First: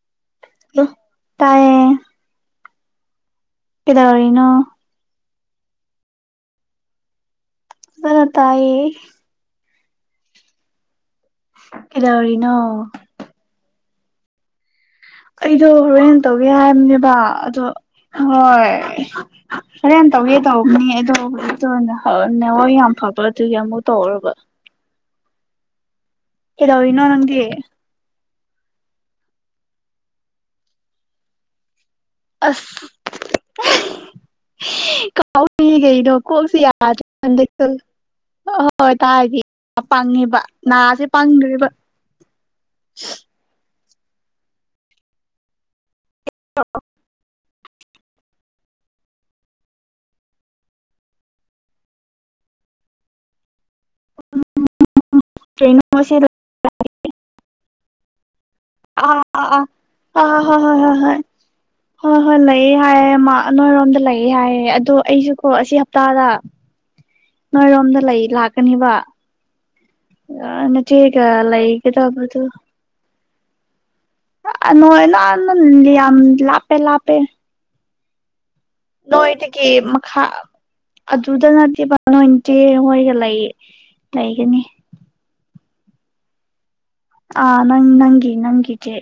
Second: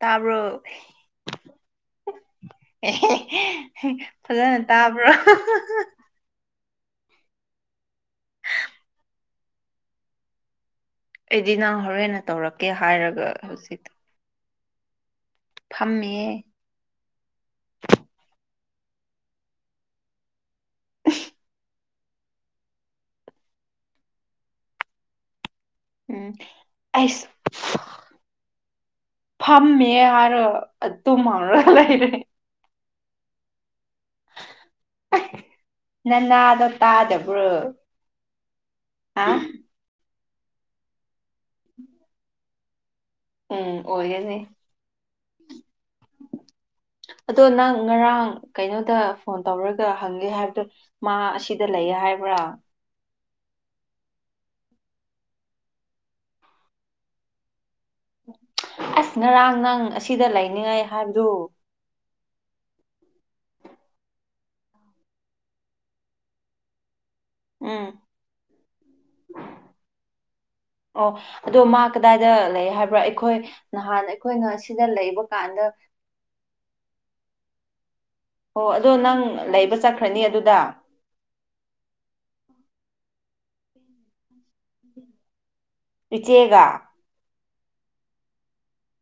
ꯇꯥꯕ꯭ꯔꯣ ꯇꯥꯏꯌꯦ ꯑꯦꯍꯦ ꯍꯦ ꯀꯩꯗꯧꯔꯤꯅꯣ ꯐꯖꯅ ꯇꯥꯕ꯭ꯔꯣ ꯑꯣ ꯍꯣꯍꯣ ꯍꯣ ꯐꯖꯥꯅ ꯇꯥꯏꯌꯦ ꯑꯩꯗꯤ ꯅꯪ ꯍꯧꯔꯦꯟꯅ ꯀꯩꯗꯧꯔꯤꯅꯣ ꯇꯧꯔꯛꯀꯦ ꯍꯥꯏꯔꯒ ꯍꯧꯖꯤꯛ ꯑꯩꯗꯣ ꯍꯣꯔꯦꯟ ꯐꯝꯃꯦ ꯇꯧꯒꯦ ꯍꯥꯏꯕꯅꯦꯕ ꯑꯗꯣ ꯍꯣꯏ ꯍꯣꯔꯦꯟ ꯇꯧꯒꯦ ꯇꯧꯕꯅꯦ ꯑꯗꯣ ꯍꯨꯖꯤꯛꯇꯣ ꯑꯣ ꯅꯦꯋꯥꯛ ꯌꯥꯝ ꯐꯕ ꯑꯗꯨꯒꯤ ꯑꯃꯨꯛ ꯇꯧꯔꯕ ꯎꯝ ꯀꯩꯗꯧꯔꯤꯅꯣ ꯑꯩꯁ ꯅꯪꯗꯤ ꯐꯝꯃꯤꯌꯦ ꯍꯥꯏꯔꯒ ꯑꯗꯨꯝ ꯍꯪꯔ ꯂꯩꯔꯦ ꯑꯁ ꯑꯩ [unintelligible] ꯀꯥꯎ ꯅꯤꯌꯦ ꯀꯩꯅꯣ ꯀꯣꯛꯁꯤ ꯅꯅꯥꯗꯣ ꯌꯥꯗ꯭ꯔ ꯀꯥꯟꯗ ꯇꯥꯗꯕ꯭ꯔꯣ ꯀꯣ ꯑꯣ ꯍꯣꯏ ꯍꯥ ꯇꯥꯔꯤ ꯄꯥꯡꯉꯦꯕ ꯅꯥꯁꯦ ꯄꯪꯒ꯭ꯔꯦꯕ ꯎꯝ ꯑꯣꯏꯌꯦꯅꯦ [inaudible] ꯑꯗꯨ ꯅꯪ ꯉꯔꯥꯡ ꯀꯩꯅꯣꯗ ꯐꯣꯟ ꯇꯧꯔꯒ ꯍꯪꯒꯦ ꯍꯥꯏꯞꯗꯣ ꯃꯥ ꯑꯁꯤꯗ ꯂꯩꯌꯦ ꯍꯥꯏꯕ꯭ꯔꯥ ꯀꯩꯅꯣ ꯁꯤ ꯂꯩ ꯑꯁ ꯑꯥ ꯉꯔꯥꯡ ꯑꯥ ꯑꯥ ꯅꯪ ꯑꯁꯤꯗ ꯑꯥ ꯍꯣꯏ ꯍꯣꯏ ꯂꯩꯅꯤꯡꯉꯥꯏ ꯍꯣꯏ ꯍꯣꯏ ꯍꯥꯏꯕꯗꯨ ꯍꯣꯏ ꯍꯣꯏ ꯂꯩꯌꯦ ꯍꯥꯏꯌꯦ ꯃꯥ ꯅꯣꯏꯔꯣꯝꯗ ꯂꯩꯌꯦ ꯍꯥꯏꯌꯦ ꯑꯗꯣ ꯑꯩꯁꯨ ꯀꯣ ꯑꯁꯤ ꯍꯞꯇꯥꯗ ꯎꯝ ꯅꯣꯏꯔꯣꯝꯗ ꯂꯩ ꯂꯥꯛꯀꯅꯤꯕ ꯑꯣ ꯅꯆꯦꯒ ꯑꯗꯣ ꯃꯥ ꯀꯗꯥꯏꯗ ꯂꯩꯒꯗꯕꯗꯨ ꯂꯩ ꯍꯥꯏꯕ꯭ꯔꯥ ꯑꯩꯈꯣꯏ ꯅꯍꯥꯟ ꯑꯩꯈꯣꯏ ꯑꯅꯣꯏꯅ ꯅꯟ ꯌꯥꯝ ꯂꯥꯄꯦ ꯂꯥꯄꯦ [unintelligible] ꯑꯣ ꯑꯗꯣ ꯅꯪ ꯅꯣꯏꯗꯒꯤ ꯂꯩꯕ ꯆꯠꯈ꯭ꯔꯅꯤ ꯃꯈꯥ ꯑꯗꯨꯗ ꯑꯗꯨꯗ ꯅꯠꯇꯦꯕ ꯅꯣꯏ ꯆꯦ ꯍꯣꯏꯒ ꯂꯩ ꯂꯩꯒꯅꯤ ꯏꯆꯦꯒ ꯑ ꯅꯪ ꯅꯪꯒꯤ ꯅꯪꯒꯤ ꯆꯦ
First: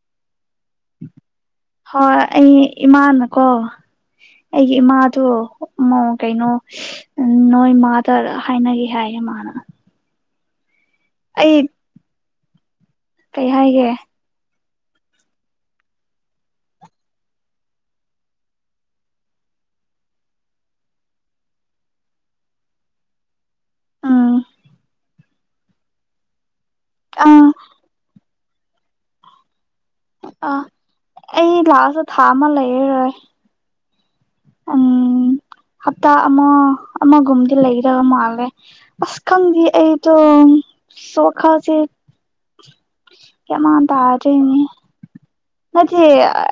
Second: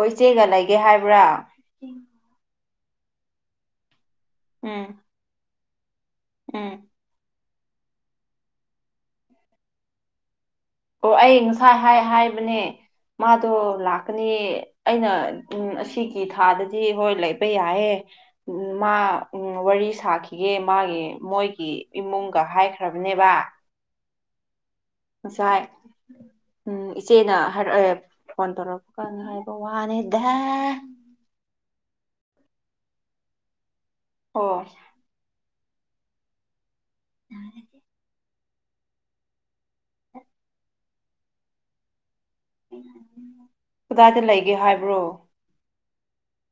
ꯍꯣꯏ ꯏꯆꯦꯒ ꯂꯩꯒꯦ ꯍꯥꯏꯕ꯭ꯔꯥ ꯍꯣꯏ ꯑꯩ ꯏꯃꯥꯅꯀꯣ ꯑꯩꯒꯤ ꯎꯝ ꯏꯃꯥꯗꯣ ꯃ ꯀꯩꯅꯣ ꯎꯝ ꯅꯣꯏ ꯃꯥꯗ ꯍꯥꯏꯅꯒꯦ ꯍꯥꯏꯌꯦ ꯃꯥꯅ ꯑꯣ ꯑꯩ ꯉꯁꯥꯏ ꯍꯥꯏ ꯍꯥꯏꯕꯅꯦ ꯀꯩ ꯃꯥꯗꯣ ꯍꯥꯏꯒꯦ ꯂꯥꯛꯀ ꯅꯤ ꯑꯩꯅ ꯑꯁꯤꯒꯤ ꯊꯥꯗꯗꯤ ꯍꯣꯏ ꯂꯩꯕ ꯌꯥꯏꯌꯦ ꯃꯥ ꯋꯥꯔꯤ ꯁꯥꯈꯤꯒꯦ ꯃꯥꯒꯤ ꯃꯣꯏꯒꯤ ꯏꯃꯨꯡꯒ ꯍꯥꯏꯈ꯭ꯔꯕꯅꯦꯕ ꯑꯥ ꯉꯁꯥꯏ ꯎꯝ ꯏꯆꯦꯅ ꯑꯥ ꯍꯥꯏꯔꯛꯑꯦ ꯐꯣꯟ ꯇꯧꯔꯛꯄ ꯀꯥꯟ ꯍꯥꯏꯕ ꯋꯥꯅꯤ ꯗꯍ ꯑꯥ [unintelligible] ꯑꯩ ꯂꯥꯑꯁꯨ ꯊꯥ ꯑꯃ ꯂꯩꯔꯔꯣꯏ ꯑꯣ ꯎꯝ ꯍꯞꯇꯥ ꯑꯃ ꯑꯃꯒꯨꯝꯗꯤ ꯂꯩꯒꯗꯕ ꯃꯥꯜꯂꯦ ꯑꯁ ꯈꯪꯗꯤ ꯑꯩꯗꯣ ꯋꯈꯜꯁꯤ ꯌꯃꯥꯟ ꯀꯗꯥꯏꯗ ꯂꯩꯒꯦ ꯇꯥꯗ꯭ꯔꯦꯅꯦ ꯍꯥꯏꯕ꯭ꯔꯣ ꯅꯠꯇꯦ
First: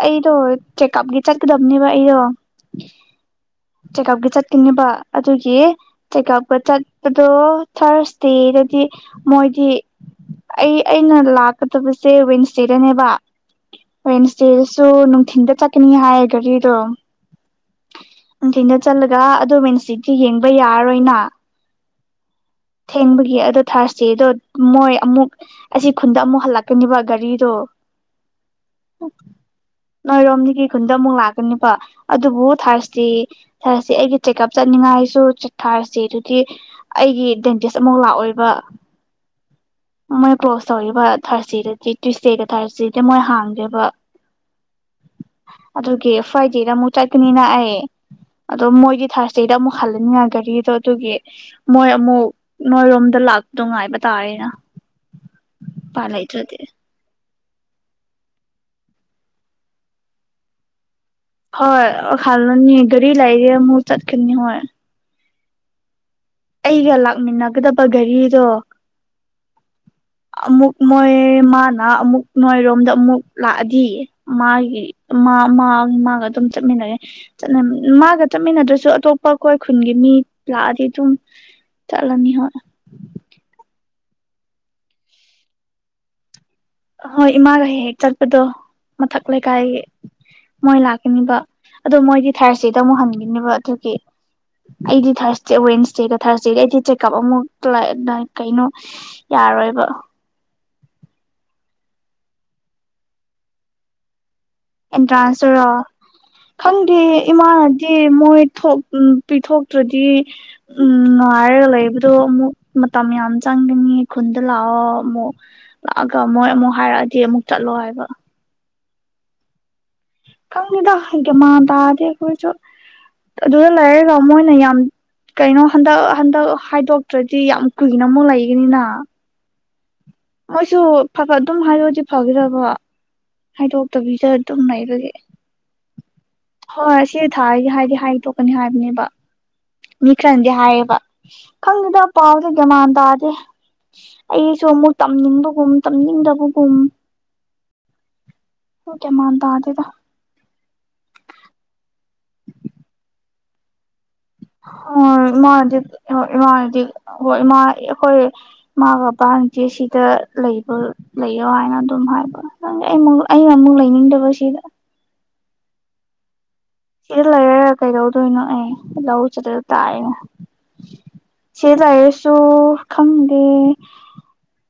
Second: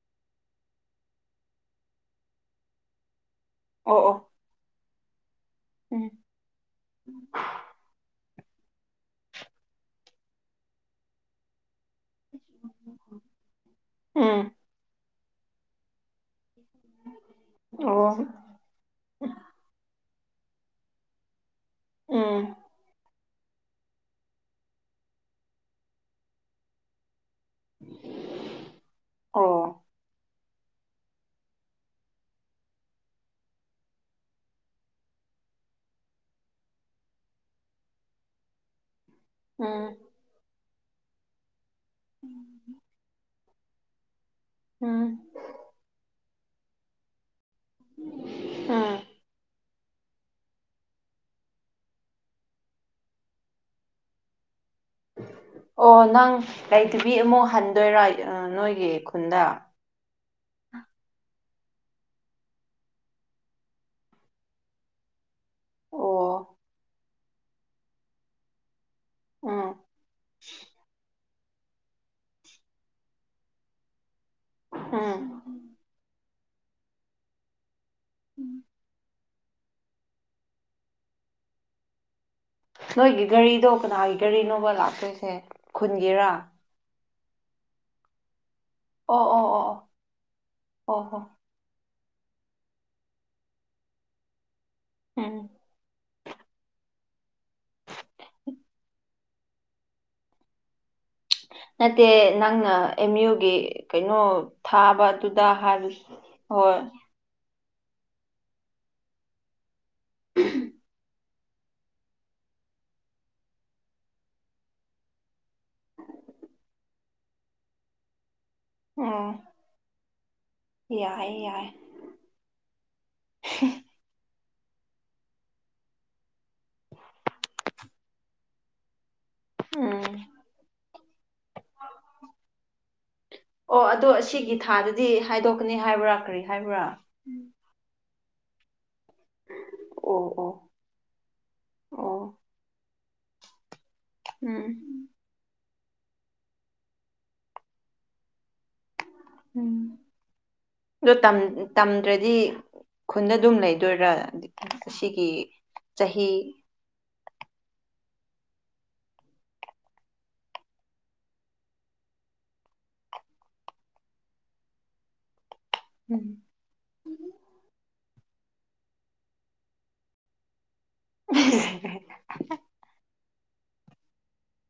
ꯑꯩꯗꯣ ꯆꯦꯛꯑꯞꯒꯤ ꯆꯠꯀꯗꯕꯅꯦꯕ ꯑꯩꯗꯣ ꯑꯣ ꯆꯦꯛꯀꯞꯀꯤ ꯑꯣ ꯆꯠꯀꯅꯤꯕ ꯑꯗꯨꯒꯤ ꯎꯝ ꯆꯦꯛꯀꯞꯀ ꯆꯠꯄꯗꯣ ꯊꯥꯔꯁꯗꯦꯗꯗꯤ ꯃꯣꯏꯗꯤ ꯑꯩ ꯑꯩꯅ ꯂꯥꯛ ꯆꯇꯕꯁꯦ ꯋꯤꯟꯁꯗꯦꯗꯅꯦꯕ ꯎꯝ ꯋꯤꯟꯁꯗꯦꯗꯁꯨ ꯅꯨꯡꯊꯤꯟꯗ ꯆꯠꯀꯅꯤ ꯍꯥꯏ ꯒꯥꯔꯤꯗꯣ ꯑꯣ ꯅꯨꯡꯗꯤꯟꯗ ꯆꯠꯂꯒ ꯑꯗꯨ ꯋꯦꯟꯅꯁꯗꯦꯗꯤ ꯌꯦꯡꯕ ꯌꯥꯔꯔꯣꯏꯅ ꯎꯝ ꯊꯦꯡꯕꯒꯤ ꯑꯗꯨ ꯊꯥꯔꯁꯗꯦꯗꯣ ꯃꯣꯏ ꯑꯃꯨꯛ ꯑꯁꯤ ꯈꯨꯟꯗ ꯑꯃꯨꯛ ꯍꯜꯂꯛꯀꯅꯤꯕ ꯒꯥꯔꯤꯗꯣ ꯑꯣ [inaudible] ꯅꯣꯏꯔꯣꯝꯗꯒꯤ ꯈꯨꯟꯗ ꯑꯃꯨꯛ ꯂꯥꯛꯀꯅꯤꯕ ꯑꯗꯨꯕꯨ ꯊꯥꯔꯁꯗꯦ ꯊꯥꯔꯁꯗꯦ ꯑꯩꯒꯤ ꯆꯦꯛꯑꯞ ꯆꯠꯅꯤꯡꯉꯥꯏꯁꯨ ꯊꯥꯔꯁꯗꯦ ꯗꯨꯗꯤ ꯑꯩꯒꯤ ꯗꯦꯟꯇꯤꯁ ꯑꯃꯨꯛ ꯂꯥꯛꯑꯣꯏꯕ ꯎꯝ ꯃꯣꯏ ꯄ꯭ꯔꯣꯁ ꯇꯧꯔꯤꯕ ꯊꯥꯔꯁꯗꯦꯗꯗꯤ ꯇ꯭ꯋꯨꯁꯗꯦꯒ ꯊꯥꯔꯁꯗꯦꯗꯤ ꯃꯣꯏ ꯍꯥꯡꯗꯦꯕ ꯎꯝ ꯑꯗꯨꯒꯤ ꯐꯔꯥꯏꯗꯦꯗ ꯃꯨꯛ ꯆꯠꯀꯅꯤꯅ ꯑꯩ ꯑꯗꯣ ꯎꯝ ꯃꯣꯏꯒꯤ ꯊꯔꯁꯗꯦꯗ ꯃꯨꯛ ꯈꯜꯂꯅꯤꯉꯥꯏ ꯒꯥꯔꯤꯗꯣ ꯑꯗꯨꯒꯤ ꯃꯣꯏ ꯑꯃꯨꯛ ꯅꯣꯏꯔꯣꯝꯗ ꯂꯥꯛꯄꯗꯣ ꯉꯥꯏꯕ ꯇꯥꯔꯦꯅ ꯑꯣ ꯎꯄꯥꯏ ꯅꯪ ꯂꯩꯇ꯭ꯔꯗꯤ ꯂꯩꯇꯕꯤ ꯑꯃꯨꯛ ꯍꯟꯗꯣꯏꯔ ꯑꯥ ꯅꯣꯏꯒꯤ ꯈꯨꯟꯗ ꯍꯣꯏ ꯍꯜꯂꯅꯤ ꯒꯥꯔꯤ ꯂꯥꯏꯔꯦ ꯑꯃꯨꯛ ꯆꯠꯀꯅꯤ ꯍꯣꯏ ꯑꯣ ꯑꯩꯒ ꯂꯥꯛꯃꯤꯟꯅꯒꯗꯕ ꯒꯔꯤꯗꯣ ꯎꯝ ꯑꯃꯨꯛ ꯃꯣꯏ ꯃꯥꯅ ꯑꯃꯨꯛ ꯅꯣꯏꯔꯣꯝꯗ ꯑꯃꯨꯛ ꯂꯥꯛꯑꯗꯤ ꯃꯥꯒꯤ ꯃꯥ ꯎꯝ ꯃꯥ ꯃꯥꯒ ꯑꯗꯨꯝ ꯆꯠꯃꯤꯟꯅꯔꯦ ꯆꯠꯅꯝ ꯃꯥꯒ ꯆꯠꯃꯤꯟꯅꯗ꯭ꯔꯁꯨ ꯑꯇꯣꯞ ꯄꯥ ꯈꯣꯏ ꯈꯨꯟꯒꯤ ꯃꯤ ꯂꯥꯛꯑꯗꯤ ꯑꯗꯨꯝ ꯆꯠꯂꯅꯤ ꯍꯣꯏ ꯅꯣꯏꯒꯤ ꯒꯥꯔꯤꯗꯣ ꯀꯅꯥꯒꯤ ꯒꯥꯔꯤꯅꯣꯕ ꯂꯥꯛꯇꯣꯏꯁꯦ ꯈꯨꯟꯒꯤꯔꯥ ꯑꯍꯣꯏ ꯏꯃꯥꯒ ꯍꯦꯛ ꯍꯦꯛ ꯆꯠꯄꯗꯣ ꯑꯣ ꯃꯊꯛ ꯑꯣ ꯑꯣ ꯂꯩꯀꯥꯏꯒꯤ ꯃꯣꯏ ꯑꯣ ꯑꯣ ꯍꯣ ꯂꯥꯛꯀꯅꯤꯕ ꯑꯗꯣ ꯃꯣꯏꯗꯤ ꯊ꯭ꯔꯁꯗꯦꯗ ꯑꯃꯨꯛ ꯍꯟꯈꯤꯅꯤꯕ ꯑꯗꯨꯒꯤ ꯑꯩꯗꯤ ꯎꯝ ꯊ꯭ꯔꯁꯗꯦ ꯋꯦꯟꯅꯁꯗꯦꯒ ꯊꯔ꯭ꯁꯗꯦꯒ ꯑꯩꯗꯤ ꯀꯞ ꯑꯃꯨꯛ ꯂꯥꯛ ꯀꯩꯅꯣ ꯌꯥꯔꯣꯏꯕ ꯅꯠꯇꯦ ꯅꯪꯅ ꯑꯦꯝ ꯌꯨꯒꯤ ꯀꯩꯅꯣ ꯊꯥꯕ ꯑꯦꯟꯇ꯭ꯔꯥꯟꯁ ꯑꯗꯨꯗ ꯇꯨꯔꯣ ꯍꯥꯏꯕ ꯍꯣꯏ ꯈꯪꯗꯦ ꯏꯃꯥꯅ ꯆꯦ ꯃꯣꯏ ꯊꯣꯛ ꯄꯤꯊꯣꯛꯇ꯭ꯔꯗꯤ ꯎꯝ ꯉꯥꯏꯔꯒ ꯂꯩꯕ ꯗꯣ ꯑꯃꯨꯛ ꯃꯇꯝ ꯌꯥꯝ ꯆꯪꯒꯅꯤ ꯈꯨꯟꯗ ꯂꯥꯛꯑꯣ ꯑꯃꯨꯛ ꯂꯥꯛꯑꯒ ꯃꯣꯏ ꯑꯃꯨꯛ ꯍꯥꯏꯔꯛꯑꯗꯤ ꯑꯃꯨꯛ ꯆꯠꯂꯣ ꯍꯥꯏꯕ ꯎꯝ ꯈꯪꯗꯦꯗ ꯌꯥꯏ ꯒꯌꯥꯃꯥꯟ ꯌꯥꯏ ꯇꯥꯗꯦ ꯑꯈꯣꯏꯁꯨ ꯑꯗꯨꯗ ꯂꯩꯔꯒ ꯃꯣꯏꯅ ꯌꯥꯝ ꯀꯩꯅꯣ ꯍꯟꯗꯛ ꯍꯟꯗꯛ ꯍꯥꯏꯗꯣꯛꯇ꯭ꯔꯗꯤ ꯌꯥꯝ ꯀꯨꯏꯅ ꯑꯃꯨꯛ ꯂꯩꯒꯅꯤꯅ ꯎꯝ ꯃꯣꯏꯁꯨ ꯐꯠ ꯐꯠ ꯑꯗꯨꯝ ꯍꯥꯏꯗꯣꯛꯑꯗꯤ ꯐꯒꯗꯕ ꯑꯣ ꯑꯗꯣ ꯍꯥꯏꯗꯣꯛꯇꯕꯤꯗ ꯑꯁꯤꯒꯤ ꯑꯗꯨꯝ ꯊꯥꯗꯗꯤ ꯂꯩꯕꯒꯤ ꯍꯥꯏꯗꯣꯛꯀꯅꯤ ꯍꯥꯏꯕꯔꯥ ꯀ꯭ꯔꯤ ꯍꯥꯏꯕꯔꯥ ꯍꯣꯏ ꯁꯤ ꯊꯥꯁꯤꯗꯤ ꯍꯥꯏꯗꯤ ꯍꯥꯏꯗꯣꯛꯀꯅꯤ ꯍꯥꯏꯕꯅꯦꯕ ꯃꯤ ꯑꯣ ꯈꯔꯅꯗꯤ ꯑꯣ ꯍꯥꯏꯌꯦꯕ ꯈꯪꯗꯦꯗ ꯑꯣ ꯄꯥꯎꯁꯦ ꯒ꯭ꯟꯃꯥꯟ ꯇꯥꯗꯦ ꯑꯩꯁꯨ ꯑꯃꯨꯛ ꯎꯝ ꯇꯝꯅꯤꯡꯕꯒꯨꯝ ꯇꯝꯅꯤꯡꯗꯕꯒꯨꯝ [unintelligible] ꯎꯝ ꯗꯣ ꯇꯝ ꯇꯝꯗ꯭ꯔꯗꯤ ꯈꯨꯟꯗ ꯑꯗꯨꯝ ꯂꯩꯗꯣꯏꯔ ꯍꯣꯏ ꯏꯃꯥꯅꯗꯤ ꯍꯣꯏ ꯏꯃꯥꯅꯗꯤ ꯍꯣꯏ ꯏꯃꯥ ꯑꯈꯣꯏ ꯃꯥꯒꯥ ꯄꯥꯟꯁꯦ ꯁꯤꯗ ꯂꯩꯕ ꯂꯩꯌꯣ ꯍꯥꯏꯅ ꯑꯗꯨꯝ ꯍꯥꯏꯕ ꯑꯩ ꯑꯃꯨꯛ ꯑꯩ ꯑꯃꯨꯛ ꯂꯩꯅꯤꯡꯗꯕꯁꯤꯗ ꯎꯝ ꯁꯤꯗ ꯂꯩꯔꯥ ꯀꯩꯗꯧꯗꯣꯏꯅꯣ ꯑꯩ ꯂꯧ ꯆꯠꯇꯔꯥ ꯇꯥꯏꯌꯦ ꯁꯤ ꯂꯩꯔꯁꯨ ꯈꯪꯗꯦ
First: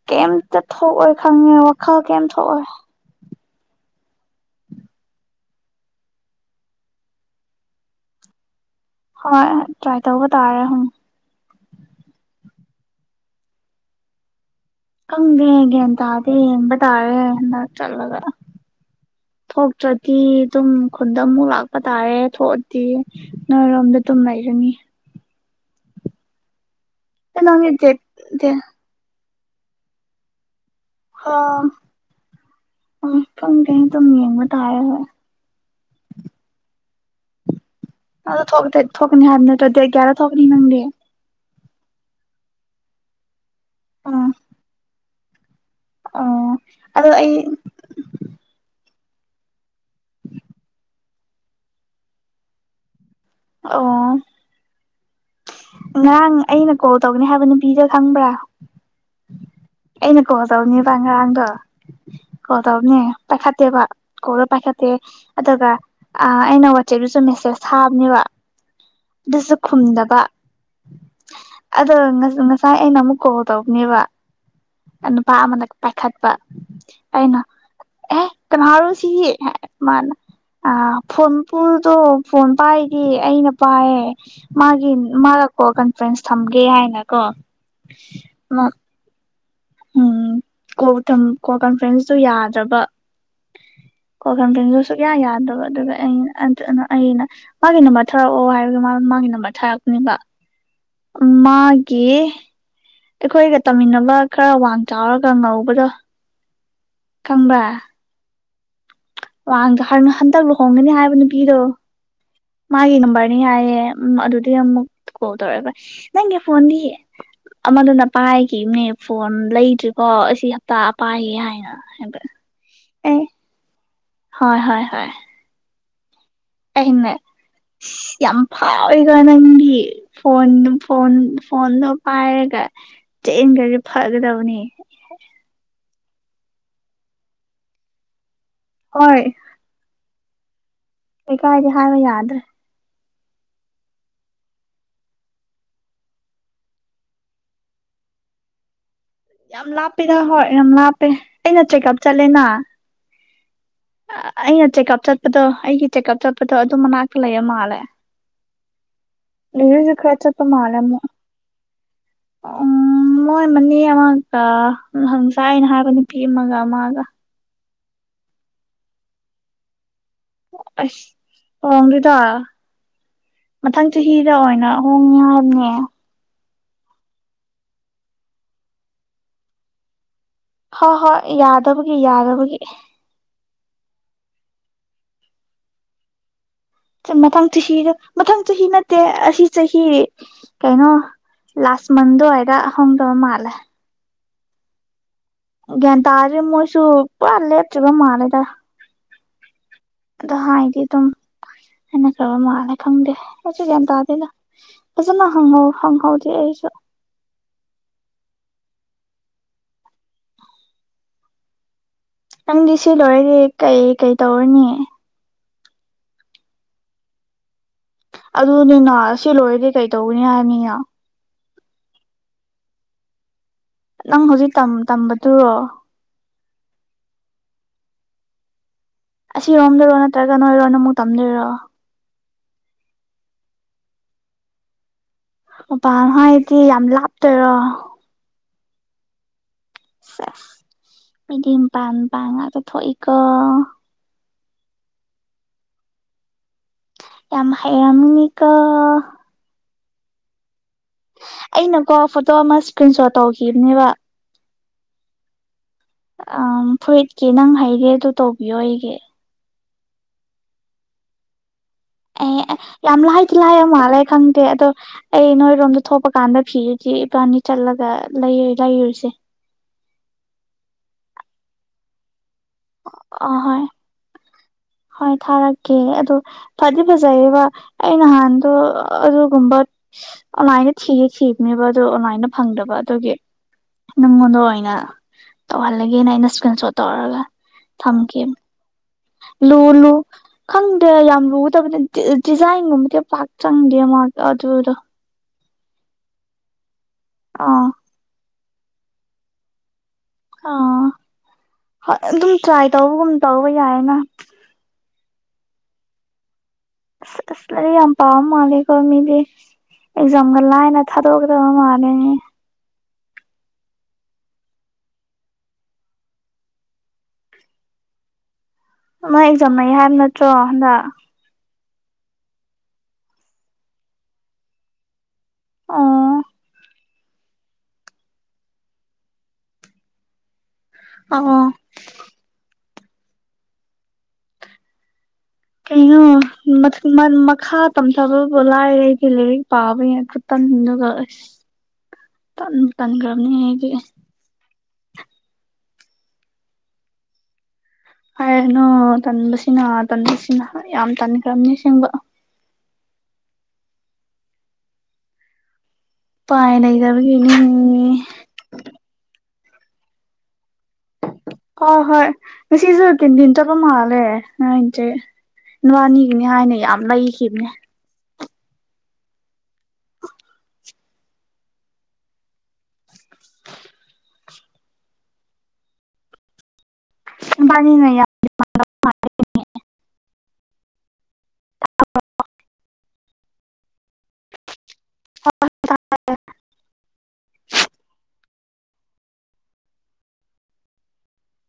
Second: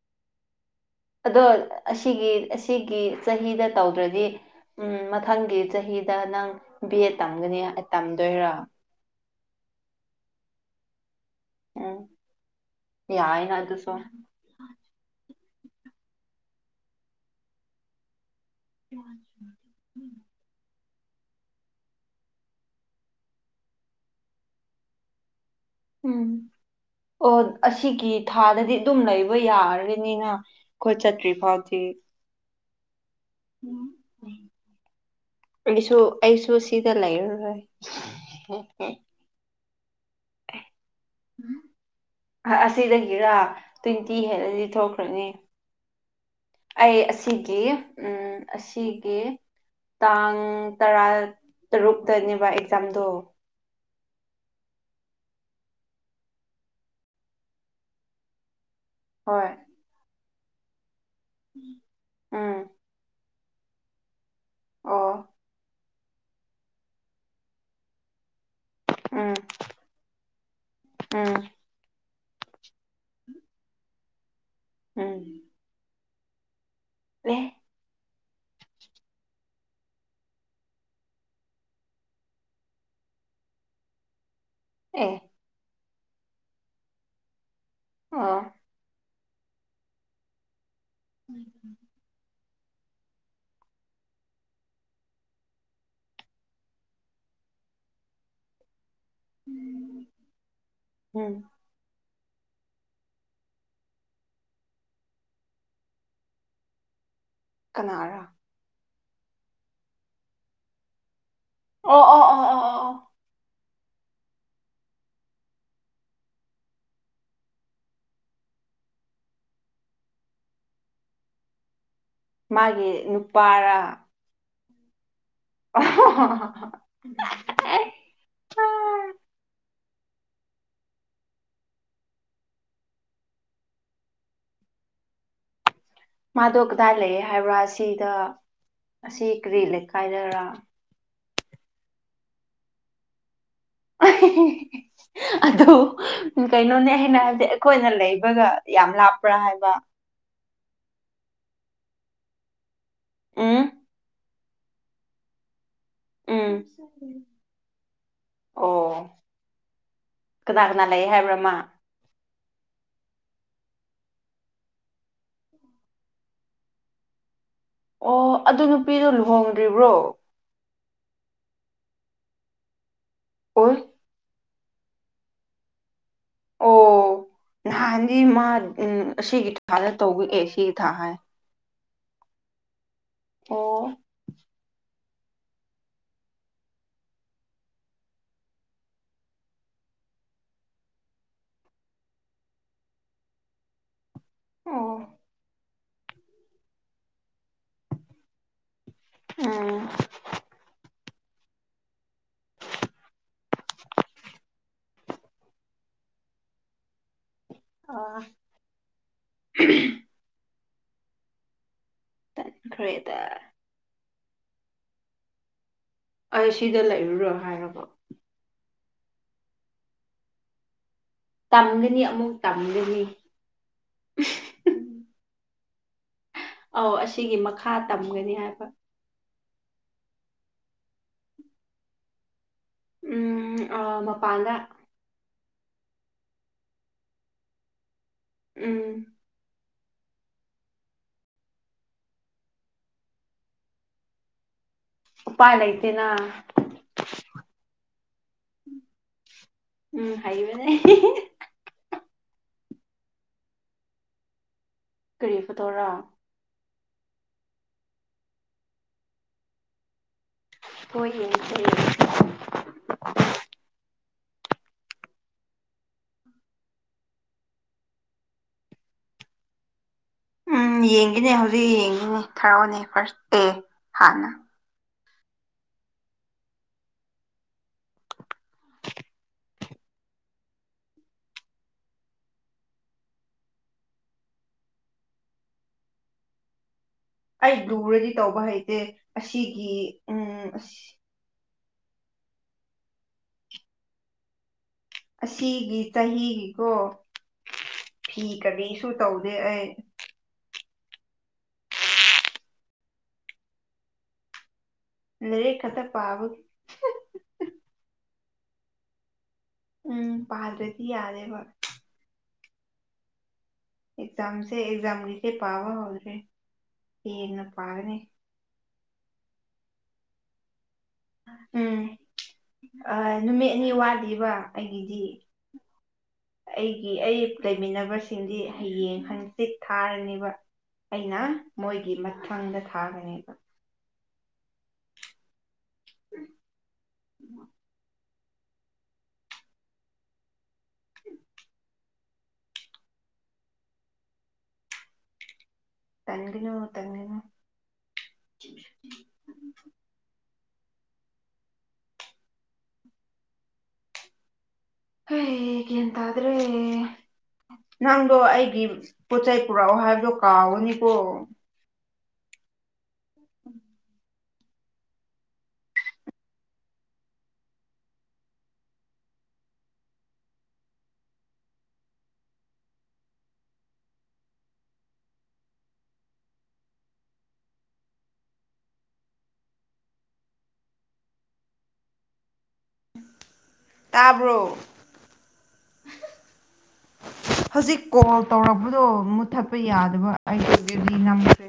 ꯀꯩꯝꯇ ꯊꯣꯛꯑꯣꯏ ꯑꯗꯣ ꯈꯪꯉꯦ ꯋꯥꯈꯜ ꯀꯩꯝ ꯑꯁꯤꯒꯤ ꯊꯣꯛꯑꯣꯏ ꯑꯁꯤꯒꯤ ꯆꯍꯤꯗ ꯇꯧꯗ꯭ꯔꯗꯤ ꯎꯝ ꯃꯊꯪꯒꯤ ꯆꯍꯤꯗ ꯅꯪ ꯕꯤ ꯑꯦꯗ ꯇꯝꯒꯅꯤ ꯇꯝꯗꯣꯏꯔꯥ ꯍꯣꯏ ꯇ꯭ꯔꯥꯏ ꯇꯧꯕ ꯇꯥꯔꯦ ꯍꯝ ꯎꯝ ꯌꯥꯏꯅ ꯑꯗꯨꯁꯨ ꯈꯪꯗꯦ ꯒꯌꯥꯟ ꯇꯥꯗꯦ ꯌꯦꯡꯕ ꯇꯥꯔꯦ ꯍꯟꯗꯛ ꯆꯠꯂꯒ ꯋꯥꯠꯂꯤꯌꯦ [unintelligible] ꯊꯣꯛꯇ꯭ꯔꯗꯤ ꯑꯗꯨꯝ ꯈꯨꯟꯗ ꯑꯃꯨꯛ ꯂꯥꯛꯄ ꯇꯥꯔꯦ ꯊꯣꯛꯑꯗꯤ ꯅꯣꯏꯔꯣꯝꯗ ꯗꯨꯝ ꯂꯩꯔꯅꯤ ꯎꯝ ꯑꯣ ꯅꯪꯒꯤ ꯗꯦꯠ ꯑꯁꯤꯒꯤ ꯗꯦꯠ ꯊꯥꯗꯗꯤ ꯑꯗꯨꯝ ꯂꯩꯕ ꯌꯥꯔꯅꯤꯅ ꯈꯣꯏ ꯆꯠꯇ꯭ꯔꯤ ꯑꯥ ꯐꯥꯎꯗꯤ ꯎꯝ ꯈꯪꯗꯦ ꯑꯗꯨꯝ ꯌꯦꯡꯕ ꯇꯥꯔꯦ ꯍꯣꯏ ꯑꯩꯁꯨ ꯑꯩꯁꯨ ꯁꯤꯗ ꯂꯩꯔꯔꯣꯏ ꯑꯗꯣ ꯊꯣꯛꯇꯤ ꯊꯣꯛꯀꯅꯤ ꯍꯥꯏꯕ ꯅꯠꯇꯔꯥ ꯗꯦꯠ ꯀꯌꯥꯗ ꯊꯣꯛꯒꯅꯤ ꯅꯪꯗꯤ ꯑꯁꯤꯗꯒꯤꯔꯥ ꯇ꯭ꯋꯦꯟꯇꯤ ꯑꯥ ꯍꯦꯜꯂꯗꯤ ꯊꯣꯛꯈ꯭ꯔꯅꯤ ꯑꯣ ꯑꯩ ꯑꯁꯤꯒꯤ ꯎꯝ ꯑꯁꯤꯒꯤ ꯇꯥꯡ ꯇꯔꯥ ꯇꯔꯨꯛꯇꯅꯦꯕ ꯑꯦꯛꯖꯥꯝꯗꯣ ꯑꯣ ꯉꯔꯥꯡ ꯑꯩꯅ ꯀꯣꯜ ꯇꯧꯒꯅꯤ ꯍꯥꯏꯕ ꯅꯨꯄꯤꯗ ꯈꯪꯕ꯭ꯔꯥ ꯍꯣꯏ ꯑꯩꯅ ꯀꯣꯜ ꯇꯧꯅꯤꯕ ꯉꯔꯥꯡꯗꯣ ꯀꯣꯜ ꯎꯝ ꯇꯧꯕꯅꯦ ꯄꯥꯏꯈꯠꯇꯦꯕ ꯀꯣꯜꯗ ꯄꯥꯏꯈꯠꯇꯦ ꯑꯣ ꯑꯗꯨꯒ ꯑꯩꯅ ꯋꯥꯆꯦꯞꯇꯁꯨ ꯃꯦꯁꯦꯁ ꯊꯥꯕꯅꯦꯕ ꯎꯝ ꯑꯗꯨꯁꯨ ꯈꯨꯝꯗꯕ ꯎꯝ ꯑꯗꯣ ꯉꯁꯥꯏ ꯑꯩꯅ ꯑꯃꯨꯛ ꯀꯣꯜ ꯇꯧꯅꯦꯕ ꯎꯝ ꯅꯨꯄꯥ ꯑꯃꯅ ꯄꯥꯏꯈꯠꯄ ꯑꯦ ꯑꯩꯅ ꯑꯦ ꯀꯅꯥꯔꯣ ꯁꯤ ꯃꯥꯅ ꯑ ꯐꯣꯟ ꯄꯨꯗꯣ ꯐꯣꯟ ꯄꯥꯏꯗꯤ ꯑꯩꯅ ꯄꯥꯏꯌꯦ ꯃꯥꯒꯤ ꯑꯦ ꯃꯥꯒ ꯀꯣꯜ ꯀꯟꯐꯔꯦꯟꯁ ꯊꯝꯒꯦ ꯍꯥꯏꯅ ꯀꯣ ꯑꯣ ꯎꯝ ꯀꯣꯜ ꯀꯣꯜ ꯀꯟꯐ꯭ꯔꯦꯟꯁꯇꯨ ꯌꯥꯗ꯭ꯔꯕ ꯀꯣꯜ ꯀꯟꯐ꯭ꯔꯦꯟꯁꯨ ꯁꯨꯛꯌꯥ ꯌꯥꯗꯕ ꯑꯗꯨꯒ ꯑꯩꯅ ꯑꯗꯨ ꯑꯩꯅ ꯃꯥꯒꯤ ꯅꯝꯕꯔ ꯊꯥꯔꯛꯑꯣ ꯍꯥꯏꯕꯒꯤ ꯃꯥ ꯃꯥꯒꯤ ꯅꯝꯕꯔ ꯊꯥꯔꯛꯄꯅꯦꯕ ꯎꯝ ꯃꯥꯒꯤ ꯑꯩꯈꯣꯏꯒ ꯇꯝꯃꯤꯟꯅꯕ ꯈꯔ ꯋꯥ ꯆꯥꯎꯔꯒ ꯉꯧꯕꯗꯣ ꯈꯪꯕ꯭ꯔꯥ ꯀꯅꯥꯔꯥ ꯋꯥꯒ ꯍꯔꯅ ꯍꯟꯗꯛ ꯂꯨꯍꯣꯡꯒꯅꯤ ꯍꯥꯏꯕ ꯅꯨꯄꯤꯗꯣ ꯑꯣ ꯑꯣ ꯑꯣ ꯑꯣ ꯑꯣ ꯑꯣ ꯃꯥꯒꯤ ꯅꯝꯕꯔꯅꯤ ꯍꯥꯏꯑꯦ ꯑꯗꯨꯗꯤ ꯑꯃꯨꯛ ꯀꯣꯜ ꯇꯧꯔꯒ ꯅꯪꯒꯤ ꯐꯣꯟꯗꯤ ꯑꯃꯗꯨꯅ ꯄꯥꯏꯈꯤꯕꯅꯦ ꯐꯣꯟ ꯂꯩꯗ꯭ꯔꯤꯀꯣ ꯑꯁꯤ ꯍꯞꯇꯥ ꯄꯥꯏꯒꯦ ꯍꯥꯏꯅ ꯍꯕ꯭ꯔ [unintelligible] ꯃꯥꯒꯤ ꯅꯨꯄꯥꯔꯥ ꯍꯣꯏ ꯍꯣꯏ ꯍꯣꯏ ꯍ ꯍ [unintelligible] ꯑꯩꯅ ꯌꯥꯝ ꯐꯥꯎꯋꯤꯏꯒ ꯅꯪꯗꯤ ꯐꯣꯟ ꯐꯣꯟ ꯐꯣꯟꯗꯣ ꯄꯥꯏꯔꯒ ꯆꯟꯒ꯭ꯔꯗꯤ ꯐꯒꯗꯕꯅꯤ ꯃꯥꯗꯣ ꯀꯗꯥꯏ ꯂꯩꯌꯦ ꯍꯥꯏꯕ꯭ꯔꯥ ꯁꯤꯗ ꯍꯣꯏ ꯑꯁꯤ ꯀꯔꯤꯔꯤꯠ ꯂꯩꯀꯥꯏꯗꯔꯥ ꯂꯩꯀꯥꯏꯗꯤ ꯍꯥꯏꯕ ꯌꯥꯗ꯭ꯔꯦ ꯑ [unintelligible] ꯑꯗꯨ ꯀꯩꯅꯣꯅꯦ ꯑꯩꯅ ꯍꯥꯏꯕꯗꯤ ꯑꯩꯈꯣꯏꯅ ꯂꯩꯕꯒ ꯌꯥꯝ ꯂꯥꯞꯄ ꯌꯥꯝ ꯂꯥꯞꯄꯦꯗ ꯍꯣꯏ ꯌꯥꯝ ꯂꯥꯞꯄꯦ ꯑꯩꯅ ꯆꯦꯛꯀꯞ ꯆꯠꯂꯦꯅ ꯑꯨꯝ ꯑꯩꯅ ꯆꯦꯛꯀꯞ ꯆꯠꯄꯗꯣ ꯑꯩꯒꯤ ꯆꯦꯀꯞ ꯎꯝ ꯆꯠꯄꯗꯣ ꯑꯗꯨꯝ ꯃꯅꯥꯛꯇ ꯂꯩꯔ ꯃꯥꯜꯂꯦ ꯑꯣ ꯂꯩꯥꯔꯒ ꯆꯠꯄꯥ ꯀꯅꯥ ꯃꯂꯦ ꯀꯅꯥ ꯑꯃꯨꯛ ꯂꯩ ꯍꯥꯏꯕ꯭ꯔꯥ ꯃꯥ ꯎꯝ ꯃꯣꯏ ꯃꯅꯦ ꯑꯃꯒ ꯍꯪꯁꯥꯏ ꯑꯩꯅ ꯍꯥꯏꯕ ꯅꯨꯄꯤ ꯑꯃꯒ ꯃꯥꯒ ꯑꯣ ꯑꯗꯨ ꯅꯨꯄꯤꯗꯨꯣ ꯂꯨꯍꯣꯡꯗ꯭ꯔꯤꯕ꯭ꯔꯣ ꯑꯁ ꯑꯣ ꯍꯣꯡꯗꯔꯤꯗꯥ ꯑꯣꯏ ꯃꯊꯪꯆ ꯆꯍꯤꯗ ꯑꯣꯏꯅ ꯍꯣꯡꯅꯤ ꯍꯥꯏꯅꯦ ꯑꯣ ꯅꯍꯥꯟꯗꯤ ꯃꯥ ꯎ ꯑꯁꯤꯒꯤ ꯊꯥꯗ ꯇꯧꯕꯑꯦꯁ ꯍꯣꯏ ꯍꯣꯏ ꯌꯥꯗꯕꯒꯤ ꯌꯥꯗꯕꯒꯤ ꯑꯣ ꯆꯝ ꯃꯊꯪ ꯆꯍꯤꯗ ꯃꯊꯪ ꯆꯍꯤ ꯅꯠꯇꯦ ꯑꯁꯤ ꯆꯍꯤ ꯀꯩꯅꯣ ꯂꯥꯁ ꯃꯟꯗꯋꯥꯏꯗ ꯍꯣꯡꯗꯧꯕ ꯃꯥꯜꯂꯦ ꯑꯣ ꯒ꯭ꯌꯥꯟ ꯇꯥꯗ꯭ꯔꯦ ꯃꯣꯏꯁꯨ ꯄꯂꯦꯞ ꯆꯨꯕ ꯃꯥꯂꯦꯗ ꯎꯝ ꯑꯗꯨ ꯍꯥꯢꯗꯦ ꯗꯨꯝ ꯑꯅ ꯈ꯭ꯔꯕ ꯃꯥꯜꯂꯦ ꯈꯪꯗꯦ ꯑꯩꯁꯨ ꯒꯌꯥꯟ ꯇꯗꯦꯗ ꯐꯖꯅꯪꯍꯧ ꯍꯪꯍꯧꯗꯦ ꯑꯩꯁꯨ ꯑ [unintelligible] ꯅꯪꯗꯤ ꯁꯤ ꯈ꯭ꯔꯦꯗ ꯂꯣꯏꯔꯦ ꯀꯩ ꯀꯩ ꯇꯧꯔꯅꯤ ꯑꯩ ꯁꯤꯗ ꯂꯩꯔꯨꯔꯣ ꯍꯥꯏꯔꯕ ꯑꯗꯨꯅꯤꯅ ꯁꯤ ꯂꯣꯏꯔꯗꯤ ꯀꯩ ꯇꯧꯅꯤ ꯍꯥꯏꯅꯤꯉ ꯇꯝꯒꯅꯤ ꯑꯃꯨꯛ ꯇꯝꯒꯅꯤ ꯅꯪ ꯍꯧꯖꯤꯛ ꯇꯝ ꯇꯝꯕꯗꯨ ꯑꯧ ꯑꯁꯤꯒꯤ ꯃꯈꯥ ꯇꯝꯒꯅꯤ ꯍꯥꯏꯕ ꯑꯁꯤꯔꯣꯝꯗꯔꯣ ꯅꯠꯇ꯭ꯔꯒ ꯅꯣꯏꯔꯣꯅ ꯑꯃꯨꯛ ꯇꯝꯗꯣꯏꯔꯣ ꯎꯝ ꯑ ꯃꯄꯥꯟꯗ ꯑꯣꯄꯥ ꯍꯥꯕꯗꯤ ꯌꯥꯝ ꯂꯥꯞꯇꯣꯢꯔꯣ ꯎꯝ ꯁꯦꯁ ꯃꯤꯗꯤ ꯃꯄꯥꯟ ꯄꯥꯡ ꯉꯥꯛꯇ ꯊꯣꯛꯏꯀꯣ ꯎꯄꯥꯥꯏ ꯂꯩꯇꯦꯅ ꯌꯥꯝ ꯍꯩꯔꯝꯅꯤꯀꯣ ꯎꯝ ꯍꯩꯕꯅꯦ ꯑꯩꯅꯀꯣ ꯐꯣꯇꯣ ꯑꯃ ꯏꯁꯀ꯭ꯔꯤꯟ ꯁꯣꯠ ꯇꯧꯈꯤꯕꯅꯦꯕ ꯀꯔꯤ ꯐꯣꯇꯣꯔꯥ ꯑ ꯐꯨꯔꯤꯠꯀꯤ ꯅꯪ ꯍꯩꯒꯦ ꯑꯗꯨ ꯇꯧꯕꯤꯌꯣ ꯑꯩꯒꯤ ꯍꯣꯢ [unintelligible] ꯑꯩ ꯑꯦ ꯌꯥꯝ ꯂꯥꯏꯗꯤ ꯂꯥꯏꯕ ꯃꯥꯜꯂꯦ ꯈꯪꯗꯦ ꯑꯗꯣ ꯑꯩ ꯅꯣꯏꯔꯣꯝꯗ ꯊꯣꯛꯄ ꯀꯥꯟꯗ ꯐꯤꯗꯨꯗꯤ ꯏꯕꯥꯅꯤ ꯆꯠꯂꯒ ꯂꯩ ꯂꯩꯔꯨꯁꯦ ꯎꯝ ꯌꯦꯡꯒꯦꯅꯦ ꯍꯧꯖꯤꯛ ꯌꯦꯡꯒꯦꯅꯦ ꯊꯥꯔꯛꯑꯣꯅꯦ ꯐꯥꯔꯁ ꯗꯦ ꯑꯍꯣꯏ ꯍꯥꯟꯅ ꯍꯣꯏ ꯊꯥꯔꯛꯀꯦ ꯑꯗꯣ ꯐꯗꯤ ꯐꯖꯩꯌꯦꯕ ꯑꯩ ꯅꯍꯥꯟꯗꯣ ꯑꯗꯨꯒꯨꯝꯕꯠ ꯑꯣꯟꯂꯥꯏꯟꯗ ꯊꯤꯗꯤ ꯊꯤꯕꯅꯦꯕ ꯑꯗꯨ ꯑꯣꯟꯂꯥꯏꯟꯗ ꯐꯪꯗꯕ ꯑꯗꯨꯒꯤ ꯅꯪꯉꯣꯟꯗ ꯑꯣꯏꯅ ꯇꯧꯍꯜꯂꯒꯦꯅ ꯑꯩꯅ ꯏꯁꯀ꯭ꯔꯤꯟ ꯁꯣꯠ ꯇꯧꯔꯒ ꯑꯩ ꯗꯨꯔꯗꯤ ꯊꯝꯈꯤꯕꯅꯦ ꯇꯧꯕ ꯍꯩꯇꯦ ꯂꯨ ꯑꯁꯤꯒꯤ ꯂꯨ ꯎꯝ ꯑꯁ ꯈꯪꯗꯦ ꯌꯥꯝ ꯂꯨꯠ ꯇꯕꯗꯤ ꯗꯤ ꯗꯤꯖꯥꯏꯟꯒꯨꯝꯕꯗꯤ ꯄꯥꯛ ꯆꯪꯗꯦ ꯃꯥ ꯑꯗꯨꯗꯣ ꯑꯁꯤꯒꯤ ꯆꯍꯤꯒꯤꯀꯣ [unintelligible] ꯐꯤ ꯀꯕꯤꯁꯨ ꯇꯧꯗꯦ ꯑꯩ ꯑꯥ ꯍꯣꯏ ꯑꯗꯨꯝ ꯇ꯭ꯔꯥꯏ ꯇꯧꯕꯒꯨꯝ ꯇꯧꯕ ꯌꯥꯏꯅ ꯂꯩꯔꯤꯛ ꯈꯠꯇ ꯄꯥꯕ ꯑꯁ ꯑꯁ ꯂꯥꯢꯔꯤꯛ ꯌꯥꯝ ꯄꯥꯕ ꯃꯥꯜꯂꯦꯀꯣ ꯃꯤꯗꯤ ꯎꯝ ꯑꯦꯛꯖꯥꯝꯒ ꯂꯥꯏꯅ ꯄꯥꯗ꯭ꯔꯗꯤ ꯌꯥꯗꯦꯕ ꯊꯥꯗꯣꯛꯀꯗꯕ ꯃꯥꯜꯂꯦ ꯅꯦ ꯑꯦꯛꯖꯥꯝꯁꯦ ꯑꯦꯛꯖꯥꯝꯒꯤꯗꯤ ꯄꯥꯕ ꯍꯧꯗ꯭ꯔꯤ ꯍꯌꯦꯡꯅ ꯄꯥꯒꯅꯤ ꯃꯥꯢ ꯑꯦꯛꯖꯥꯝ ꯃꯩ ꯍꯥꯏꯕ ꯅꯠꯇ꯭ꯔꯣ ꯍꯟꯗꯛ ꯎꯝ ꯑ ꯅꯨꯃꯤꯠꯅꯤ ꯋꯥꯠꯂꯤꯕ ꯑꯩꯒꯤꯗꯤ ꯑꯣ ꯑꯩꯒꯤ ꯑꯩꯞ ꯂꯩꯃꯤꯟꯅꯕꯁꯤꯡꯗꯤ ꯍꯩꯌꯦꯡ ꯍꯪꯆꯤꯠ ꯊꯥꯔꯅꯤꯕ ꯑꯩꯅ ꯑꯣ ꯃꯣꯏꯒꯤ ꯃꯊꯪꯗ ꯊꯥꯒꯅꯦꯕ ꯀꯩꯅꯣ [unintelligible] ꯃꯈꯥ ꯇꯝ ꯊꯥꯕꯜꯕꯨ ꯂꯥꯏꯔꯦ ꯑꯩꯒꯤ ꯂꯔꯤꯛ ꯄꯥꯕ ꯌꯥ ꯈꯨꯇꯟꯗꯨꯒ ꯑꯁ ꯇꯟꯕꯨ ꯇꯟꯒ꯭ꯔꯝꯅꯤ ꯑꯩꯗꯤ ꯇꯟꯒꯅꯨ ꯇꯟꯒꯅꯨ ꯍꯥꯏꯔꯅꯣ ꯇꯟꯕꯁꯤꯅ ꯇꯟꯕꯁꯤꯅ ꯌꯥꯝ ꯇꯟꯈ꯭ꯔꯝꯅꯤ ꯑꯁꯦꯡꯕ ꯍꯩ ꯒ꯭ꯌꯟ ꯇꯥꯗ꯭ꯔꯦ ꯎꯄꯥꯏ ꯂꯩꯇꯕꯒꯤꯅꯤ ꯅꯪꯗꯣ ꯑꯩꯒꯤꯝ ꯄꯣꯠ ꯆꯩ ꯄꯨꯔꯑꯣ ꯍꯥꯏꯕꯗꯣ ꯀꯥꯎꯒꯅꯤꯀꯣ ꯍꯣꯏ ꯍꯣꯏ ꯉꯁꯤꯖꯨ ꯀꯤꯟꯗꯤꯟ ꯆꯠꯄ ꯃꯥꯜꯂꯦ ꯅꯣꯏ ꯆꯦ ꯅꯨꯋꯥꯅꯤꯒꯤꯅꯤ ꯍꯥꯏꯅ ꯌꯥꯝ ꯂꯩꯈꯤꯕꯅꯦ [unintelligible] ꯕꯥꯅꯤꯅ ꯌꯥꯝ [unintelligible] ꯇꯥꯕ꯭ꯔꯣ ꯍꯧꯖꯤꯛ ꯀꯣꯜ ꯇꯧꯔꯞ ꯕꯗꯣ ꯃꯨꯠꯊꯠꯄ ꯌꯥꯗꯕ ꯑꯩꯒꯤ [unintelligible] ꯅꯝꯕꯁꯦ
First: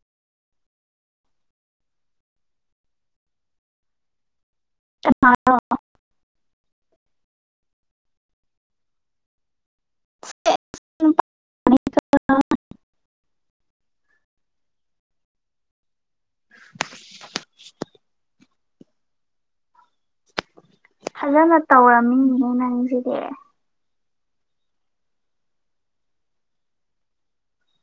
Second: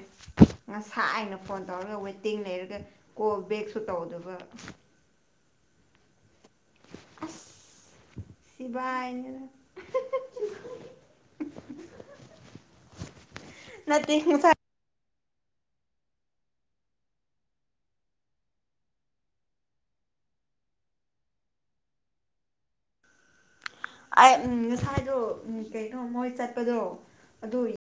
ꯉꯁꯥꯏꯅ ꯐꯣꯟ ꯇꯧꯔꯒ ꯋꯦꯇꯤꯡ ꯂꯩꯔꯒ ꯀꯣꯜ ꯕꯦꯛꯁꯨ ꯇꯧꯗꯕ [unintelligible] ꯑꯁ ꯁꯤꯕꯥꯏꯅꯦꯗ ꯅꯠꯇꯦ ꯉꯁꯥꯢ [unintelligible] ꯐꯖꯅ ꯇꯧꯔꯝꯃꯤꯅꯦꯍꯦ ꯅꯪꯖꯤꯗꯤ ꯑꯩ ꯎꯝ ꯉꯁꯥꯏꯗꯣ ꯎꯝ ꯀꯩꯅꯣ ꯃꯣꯏ ꯆꯠꯄꯗꯣ ꯑꯗꯨꯢ